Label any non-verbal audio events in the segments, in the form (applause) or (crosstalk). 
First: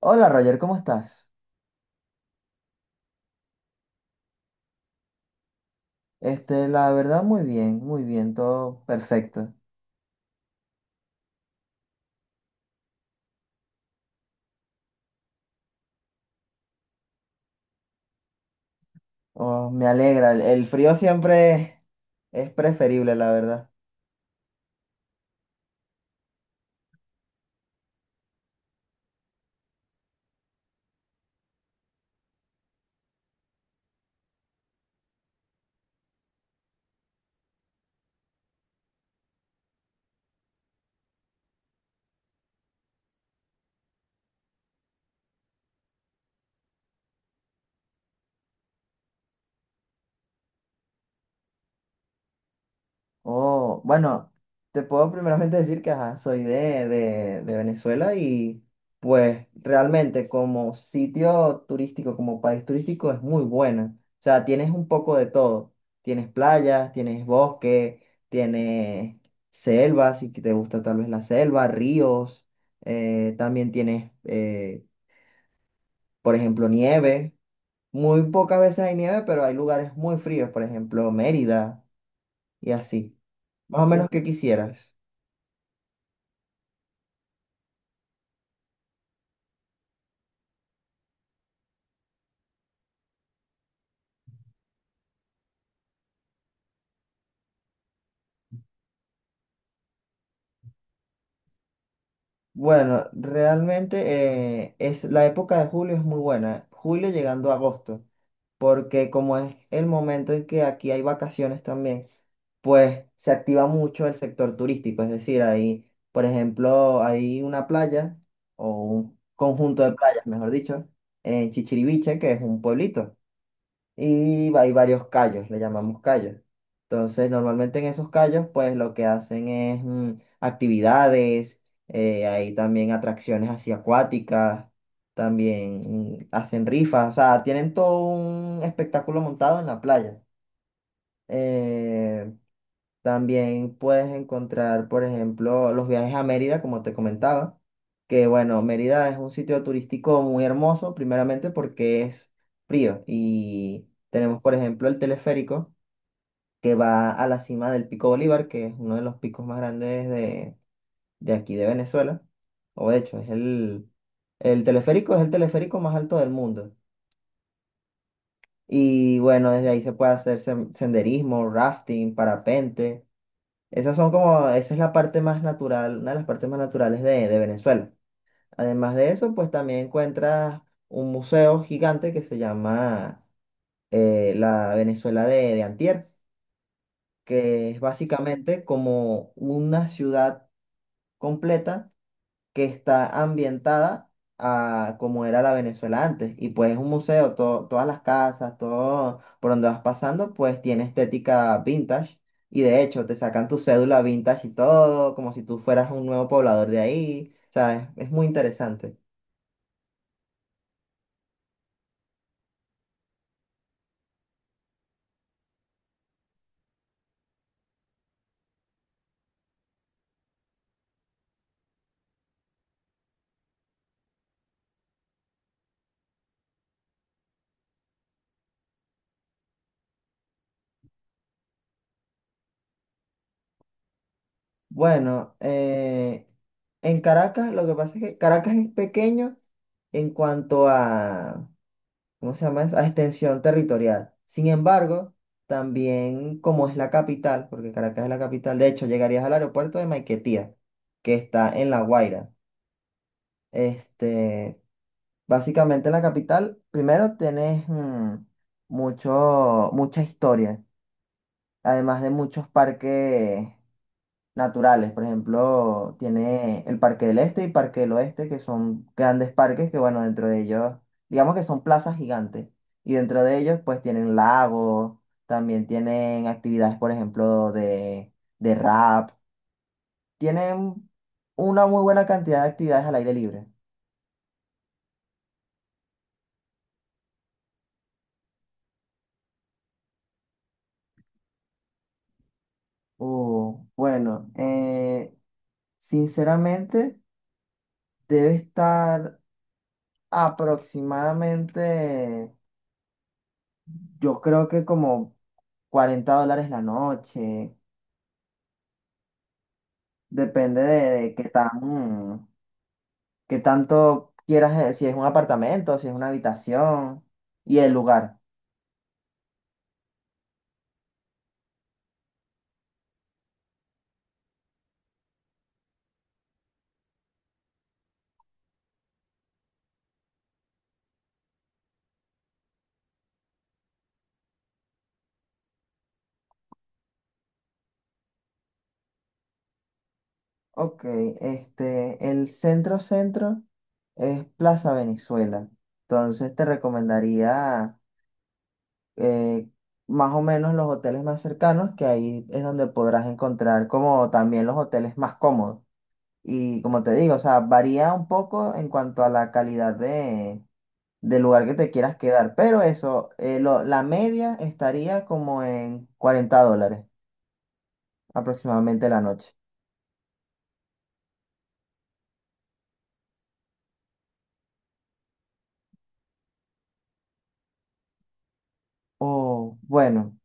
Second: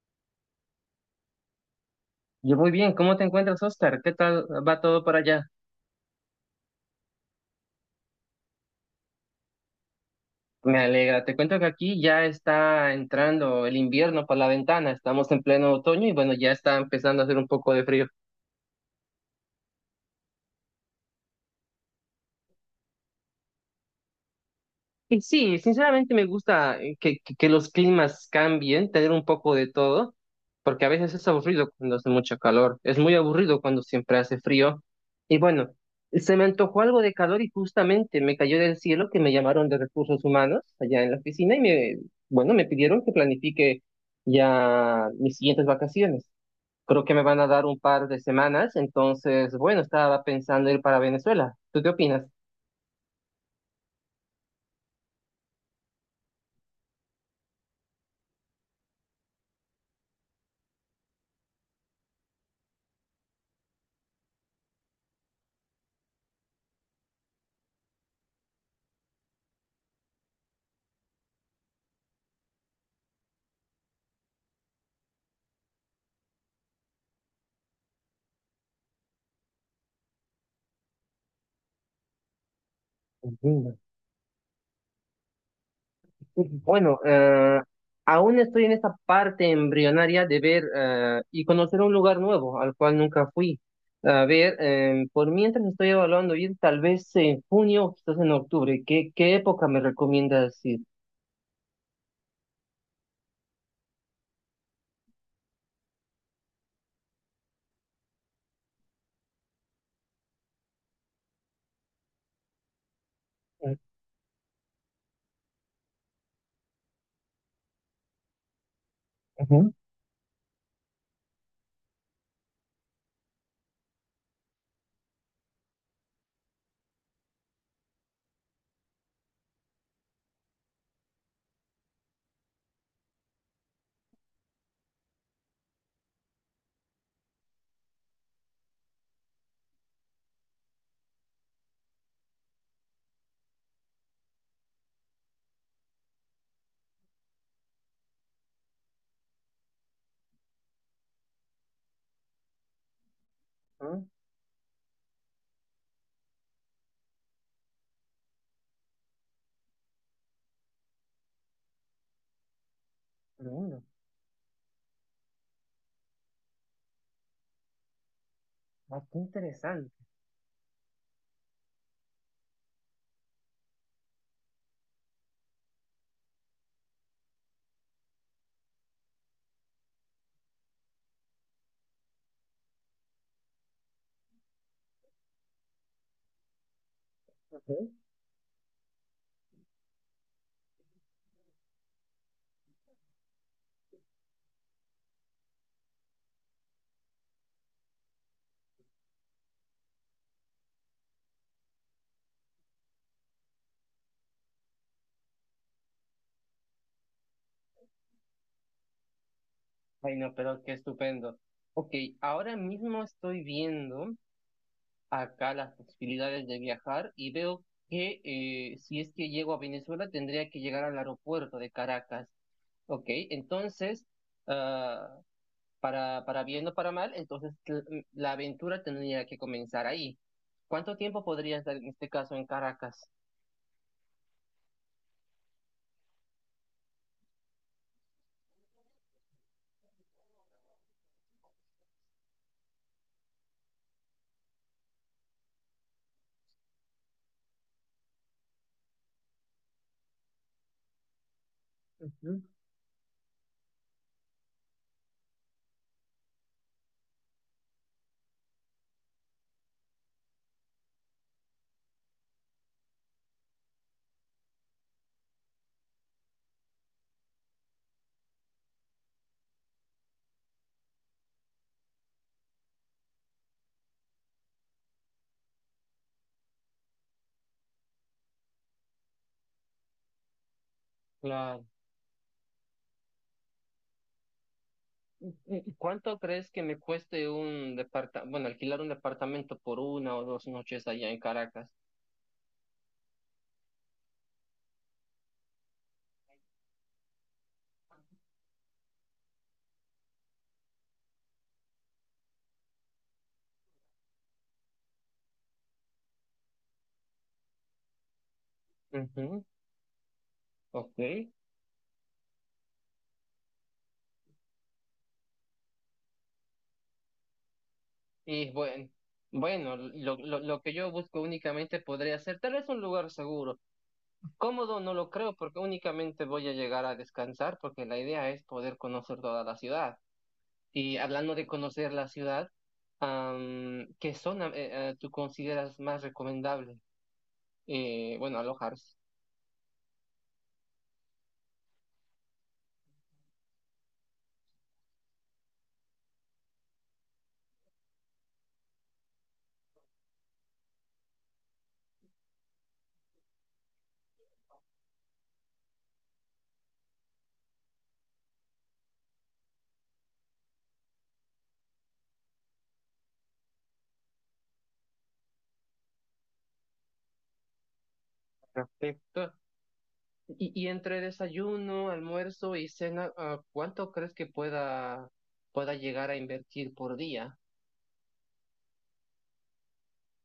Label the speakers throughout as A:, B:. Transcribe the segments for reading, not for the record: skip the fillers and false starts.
A: Hola Roger, ¿cómo estás?
B: Yo muy bien, ¿cómo te encuentras, Oscar? ¿Qué tal va todo por allá?
A: Este, la verdad, muy bien, todo perfecto.
B: Me alegra, te cuento que aquí ya está entrando el invierno por la ventana, estamos en pleno otoño y bueno, ya está empezando a hacer un poco de frío.
A: Oh, me alegra, el frío siempre es preferible, la verdad.
B: Y sí, sinceramente me gusta que los climas cambien, tener un poco de todo, porque a veces es aburrido cuando hace mucho calor, es muy aburrido cuando siempre hace frío. Y bueno, se me antojó algo de calor y justamente me cayó del cielo que me llamaron de recursos humanos allá en la oficina y me, bueno, me pidieron que planifique ya mis siguientes vacaciones. Creo que me van a dar un par de semanas, entonces, bueno, estaba pensando ir para Venezuela. ¿Tú qué opinas?
A: Oh, bueno, te puedo primeramente decir que ajá, soy de Venezuela y pues realmente como sitio turístico, como país turístico es muy buena. O sea, tienes un poco de todo. Tienes playas, tienes bosque, tienes selvas, si te gusta tal vez la selva, ríos, también tienes, por ejemplo, nieve. Muy pocas veces hay nieve, pero hay lugares muy fríos, por ejemplo, Mérida y así. Más o menos que quisieras.
B: Bueno, aún estoy en esa parte embrionaria de ver y conocer un lugar nuevo al cual nunca fui. A ver, por mientras estoy evaluando ir tal vez en junio o quizás en octubre. ¿Qué época me recomiendas ir?
A: Bueno, realmente es, la época de julio es muy buena, julio llegando a agosto, porque como es el momento en que aquí hay vacaciones también, pues se activa
B: Eh,
A: mucho el sector turístico, es decir, ahí, por ejemplo, hay una playa o un
B: ujú.
A: conjunto de playas, mejor dicho, en Chichiriviche, que es un pueblito y hay varios callos, le llamamos callos. Entonces, normalmente en esos callos, pues lo que hacen es actividades, hay también atracciones así acuáticas, también hacen rifas, o sea, tienen todo un espectáculo montado en la playa. Eh, también puedes encontrar, por ejemplo, los viajes a Mérida, como te comentaba, que bueno, Mérida es un sitio turístico muy hermoso, primeramente porque es frío y
B: Ah,
A: tenemos, por ejemplo, el teleférico que va a la cima del Pico Bolívar, que es uno de los picos más grandes de aquí de Venezuela, o de hecho, es
B: pero bueno,
A: el teleférico es el teleférico más alto del mundo.
B: ah,
A: Y
B: qué
A: bueno, desde ahí
B: interesante.
A: se puede hacer senderismo, rafting, parapente. Esas son como, esa es la parte más natural, una de las partes más naturales de Venezuela. Además de eso, pues también encuentras un museo gigante que se llama la Venezuela de Antier, que es
B: Ujú.
A: básicamente como una ciudad completa que está ambientada a como era la Venezuela antes. Y pues es un museo, todas las casas, todo por donde vas pasando, pues tiene estética vintage. Y de hecho, te sacan tu cédula vintage y todo, como si tú fueras un nuevo poblador de ahí. O sea, es muy interesante.
B: Ay, no, pero qué estupendo. Ok, ahora mismo estoy viendo acá las posibilidades de viajar y veo que si es que llego a Venezuela tendría que llegar al aeropuerto de Caracas. Ok, entonces, ah, para bien o para mal, entonces la aventura tendría que comenzar ahí. ¿Cuánto tiempo podría estar en este caso en Caracas?
A: Bueno, en Caracas, lo que pasa es que Caracas es pequeño en cuanto a ¿cómo se llama eso? A extensión territorial. Sin embargo, también como es la capital, porque Caracas es la capital, de hecho, llegarías al aeropuerto de Maiquetía, que está en La Guaira.
B: Ujú.
A: Este, básicamente en la capital, primero tenés mucha historia, además de muchos parques naturales. Por ejemplo, tiene el Parque del Este y Parque del Oeste, que son grandes parques que, bueno, dentro de ellos, digamos que son plazas gigantes. Y dentro de ellos, pues tienen lagos, también tienen actividades, por ejemplo, de rap. Tienen una
B: Claro.
A: muy buena cantidad de actividades al aire libre.
B: ¿Y ¿Cuánto crees que me cueste un departamento, bueno, alquilar un departamento por una o dos noches allá en Caracas?
A: Bueno, sinceramente, debe estar aproximadamente, yo creo que como $40 la noche.
B: Ujú,
A: Depende de
B: ok.
A: qué tan, qué tanto quieras, si es un apartamento, si es una habitación y el lugar.
B: Y bueno, bueno, lo que yo busco únicamente podría ser tal vez un lugar seguro. Cómodo no lo creo porque únicamente voy a llegar a descansar porque la idea es poder conocer toda la ciudad. Y hablando de conocer la ciudad, am, ¿qué zona tú consideras más recomendable? Bueno, alojarse.
A: Ok, este, el centro centro es Plaza Venezuela. Entonces te recomendaría eh, más o menos los hoteles más cercanos, que ahí es donde podrás encontrar como también los hoteles más cómodos. Y como te digo, o sea, varía un poco en cuanto a la calidad de del lugar que te quieras quedar. Pero eso, la media estaría como en $40 aproximadamente la
B: Perfecto.
A: noche.
B: Y entre desayuno, almuerzo y cena, ah, ¿cuánto crees que pueda llegar a invertir por día?
A: Oh, bueno,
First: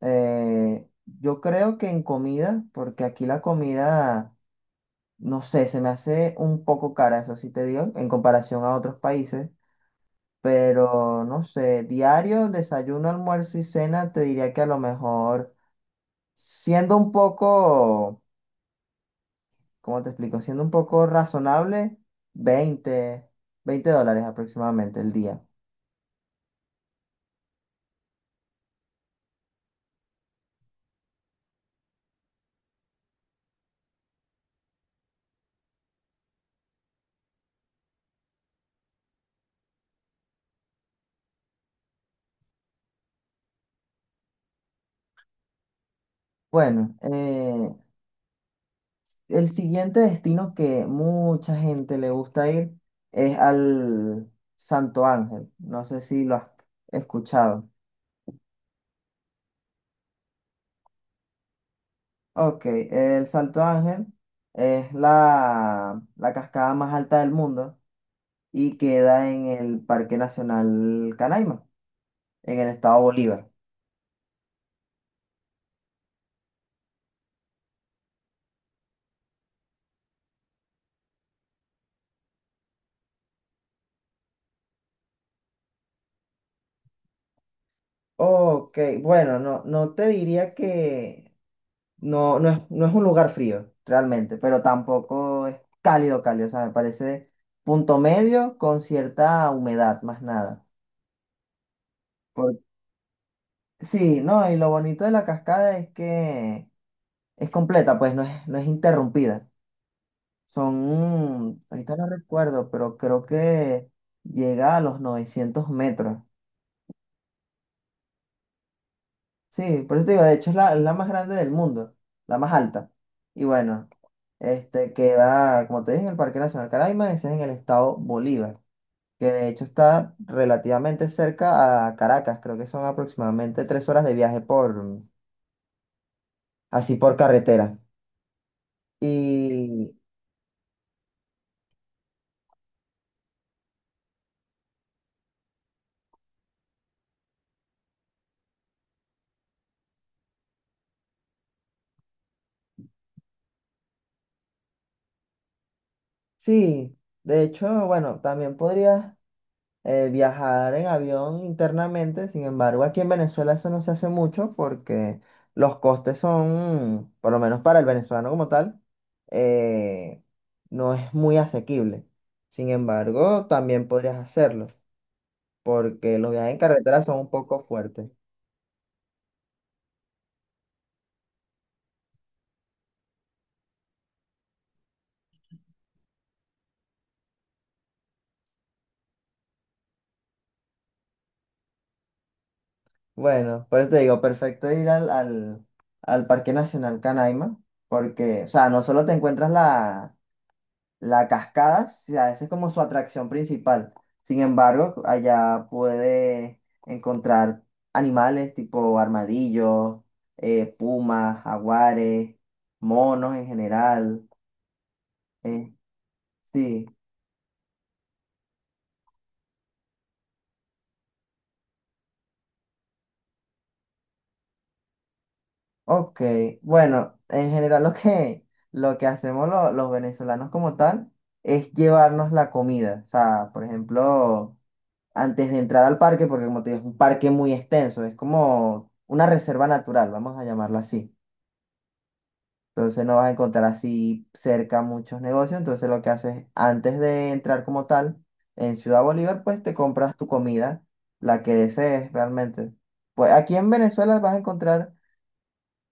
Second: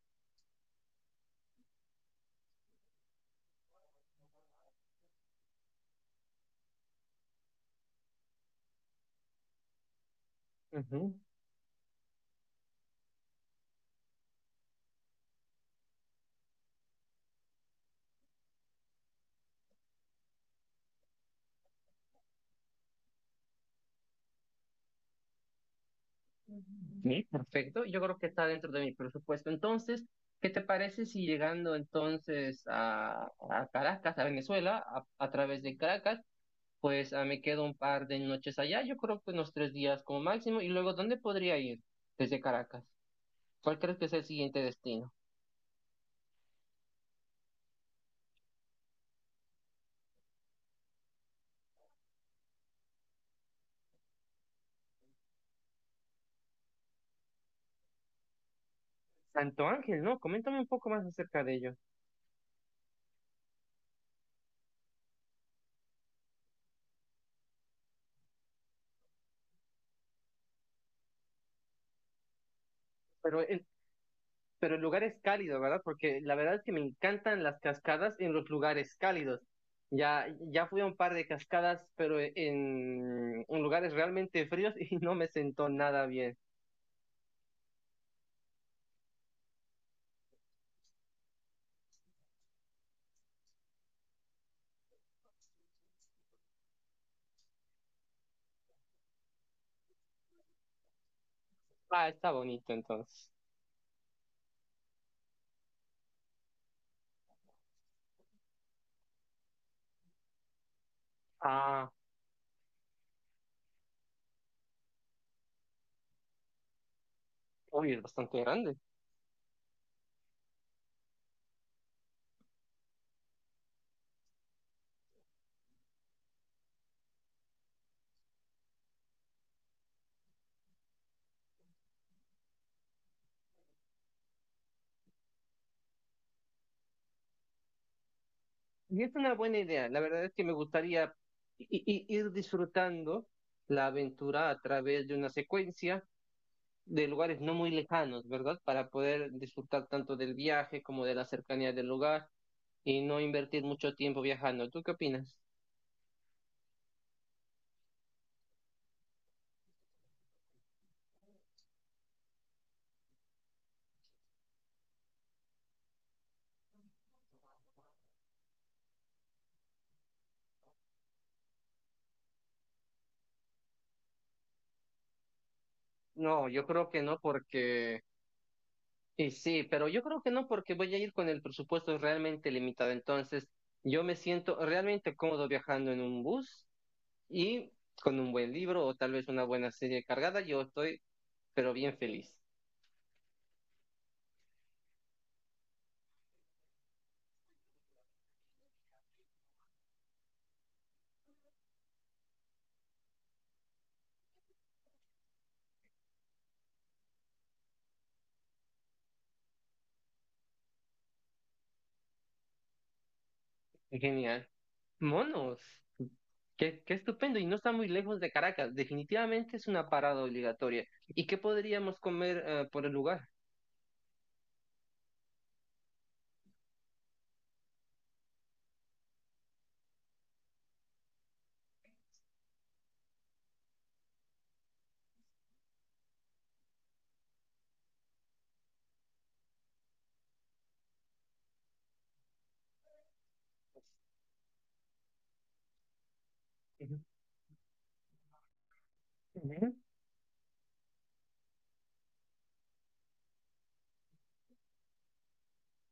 A: yo creo que en comida, porque aquí la comida, no sé, se me hace un poco cara, eso sí te digo, en comparación a otros países. Pero no sé, diario, desayuno, almuerzo y cena, te diría que a lo mejor, siendo un poco cómo te explico, siendo un poco razonable, 20, 20 dólares aproximadamente el día.
B: Sí, perfecto. Yo creo que está dentro de mi presupuesto. Entonces, ¿qué te parece si llegando entonces a Caracas, a Venezuela, a través de Caracas, pues ah, me quedo un par de noches allá? Yo creo que unos tres días como máximo. Y luego, ¿dónde podría ir desde Caracas? ¿Cuál crees que es el siguiente destino?
A: Bueno, el siguiente destino que mucha gente le gusta ir es al Santo Ángel. No sé si lo has escuchado.
B: Santo Ángel, ¿no? Coméntame un poco más acerca de ello.
A: Ok, el Salto Ángel es la, la cascada más alta del mundo y queda en el Parque Nacional Canaima, en el estado
B: Pero
A: Bolívar.
B: en- pero el lugar es cálido, ¿verdad? Porque la verdad es que me encantan las cascadas en los lugares cálidos. Ya, ya fui a un par de cascadas, pero e, en lugares realmente fríos (laughs) y no me sentó nada bien.
A: Ok, bueno, no, no te diría que no, no es, no es un lugar frío, realmente, pero tampoco es cálido, cálido, o sea, me parece punto medio con cierta humedad, más nada.
B: Ah, está
A: Por-
B: bonito entonces.
A: sí, no, y lo bonito de la cascada es que es completa, pues no es, no es interrumpida. Son,
B: Ah,
A: ahorita no recuerdo, pero creo que llega a los 900 m.
B: uy, es bastante grande.
A: Sí, por eso te digo, de hecho es la más grande del mundo, la más alta. Y bueno, este queda, como te dije, en el Parque Nacional Caraima, ese es en el estado Bolívar, que de hecho está relativamente cerca a Caracas, creo que son aproximadamente 3 horas de viaje por, así por carretera.
B: Y es una buena idea.
A: Y
B: La verdad es que me gustaría ir disfrutando la aventura a través de una secuencia de lugares no muy lejanos, ¿verdad? Para poder disfrutar tanto del viaje como de la cercanía del lugar y no invertir mucho tiempo viajando. ¿Tú qué opinas?
A: sí, de hecho, bueno, también podrías viajar en avión internamente, sin embargo, aquí en Venezuela eso no se hace mucho porque los costes son, por lo menos para el venezolano como tal, eh, no es muy asequible. Sin embargo, también podrías hacerlo porque los
B: No,
A: viajes en
B: yo creo que
A: carretera
B: no
A: son un poco
B: porque,
A: fuertes.
B: y sí, pero yo creo que no porque voy a ir con el presupuesto realmente limitado. Entonces, yo me siento realmente cómodo viajando en un bus y con un buen libro o tal vez una buena serie cargada. Yo estoy, pero bien feliz.
A: Bueno, por eso te digo, perfecto ir al Parque Nacional Canaima, porque, o sea, no solo te encuentras la, la cascada, a esa es como su atracción principal. Sin embargo, allá puedes encontrar animales tipo armadillos, pumas, jaguares, monos en general.
B: Genial. Monos.
A: eh,
B: Qué,
A: sí.
B: qué estupendo, y no está muy lejos de Caracas. Definitivamente es una parada obligatoria. ¿Y qué podríamos comer por el lugar?
A: Ok, bueno, en general lo que hacemos los venezolanos como tal es llevarnos la comida. O sea, por ejemplo, antes de entrar al parque, porque como te digo, es un parque muy extenso, es como una reserva natural, vamos a llamarla así. Entonces no vas a encontrar así cerca muchos negocios. Entonces lo que haces antes
B: Ujú,
A: de entrar como tal en Ciudad Bolívar, pues te
B: ujú,
A: compras tu comida, la que desees realmente. Pues aquí en Venezuela vas a encontrar...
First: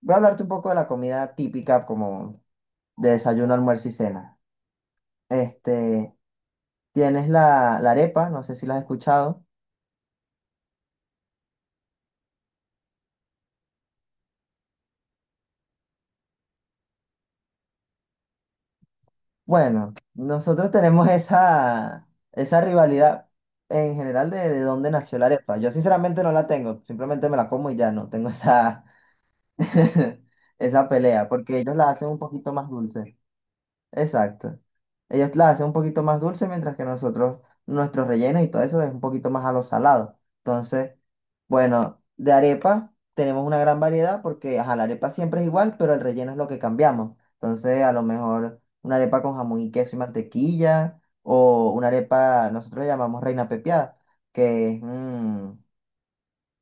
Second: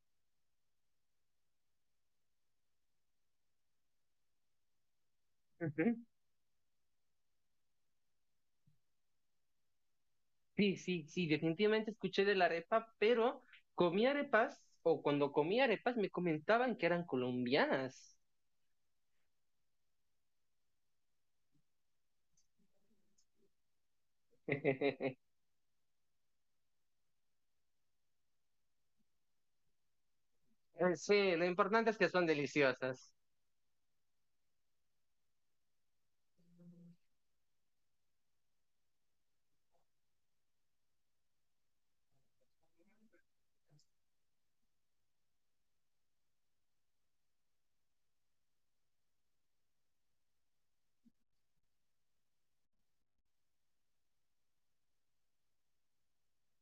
A: Voy a hablarte un poco de la comida típica como de desayuno, almuerzo y cena.
B: ujú.
A: Este, tienes la, la arepa, no sé si la has escuchado.
B: Sí, sí, sí, definitivamente escuché de la arepa, pero comí arepas, o cuando comí arepas me comentaban que eran colombianas.
A: Bueno, nosotros tenemos (laughs) esa rivalidad en general de dónde nació la
B: (laughs)
A: arepa. Yo sinceramente no la tengo, simplemente me la como y ya no tengo esa, (laughs) esa pelea,
B: Sí, lo
A: porque ellos la
B: importante es
A: hacen
B: que
A: un
B: son
A: poquito más
B: deliciosas.
A: dulce. Exacto. Ellos la hacen un poquito más dulce, mientras que nosotros, nuestro relleno y todo eso es un poquito más a lo salado. Entonces, bueno, de arepa tenemos una gran variedad porque, ajá, la arepa siempre es igual, pero el relleno es lo que cambiamos. Entonces, a lo mejor una arepa con jamón y queso y mantequilla, o una arepa, nosotros le llamamos reina pepiada, que es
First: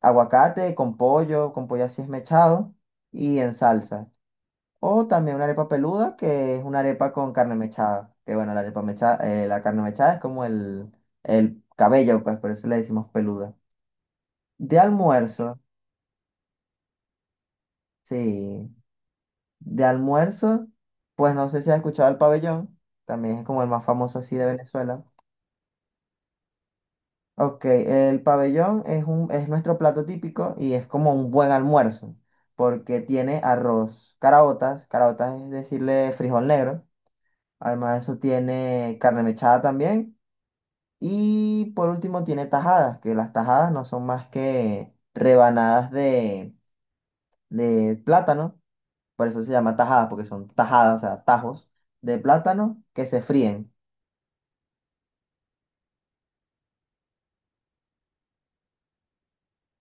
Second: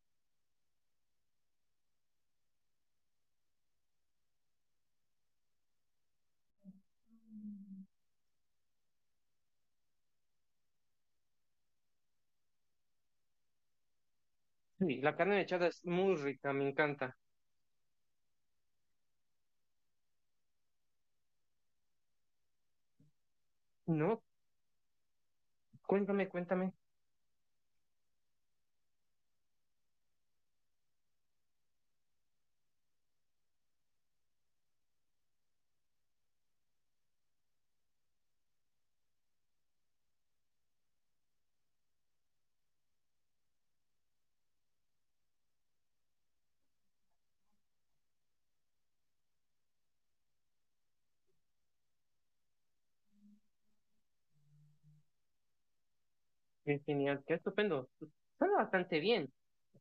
A: aguacate con pollo así esmechado y en salsa. O también una arepa peluda, que es una arepa con carne mechada. Que bueno, la arepa mechada, la carne mechada es como el cabello, pues por eso le decimos peluda. De
B: Sí, la carne
A: almuerzo,
B: mechada es muy rica, me encanta.
A: sí. De almuerzo, pues no sé si has escuchado el pabellón. También es como el más famoso
B: No,
A: así de Venezuela.
B: cuéntame, cuéntame.
A: Ok, el pabellón es un, es nuestro plato típico y es como un buen almuerzo. Porque tiene arroz, caraotas, caraotas es decirle frijol negro. Además de eso tiene carne mechada también. Y por último tiene tajadas, que las tajadas no son más que rebanadas de plátano, por eso se llama tajadas, porque son tajadas, o sea, tajos de plátano que se fríen.
B: Qué genial, qué estupendo. Suena bastante bien.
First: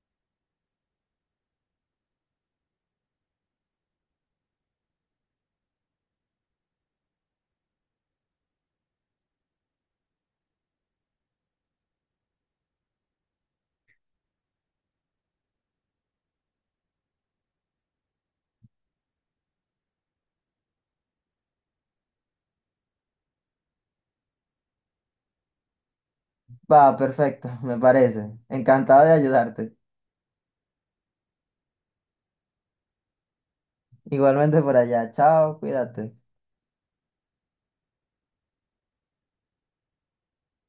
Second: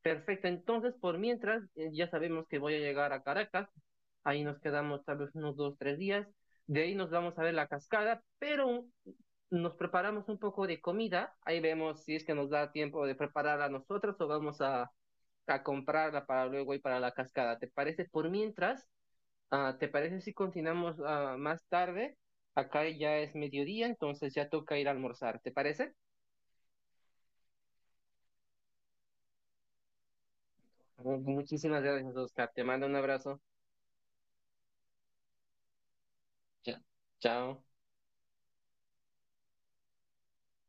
B: Perfecto. Entonces, por mientras, ya sabemos que voy a llegar a Caracas. Ahí nos quedamos tal vez unos dos, tres días. De ahí nos vamos a ver la cascada, pero nos preparamos un poco de comida. Ahí vemos si es que nos da tiempo de prepararla nosotros o vamos a comprarla para luego ir para la cascada. ¿Te parece? Por mientras, ah, ¿te parece si continuamos ah, más tarde? Acá ya es mediodía, entonces ya toca ir a almorzar. ¿Te parece?
A: Va, perfecto, (laughs) me parece. Encantado de ayudarte.
B: Muchísimas gracias, Oscar. Te mando un abrazo.
A: Igualmente por allá. Chao, cuídate.
B: Cha- Chao.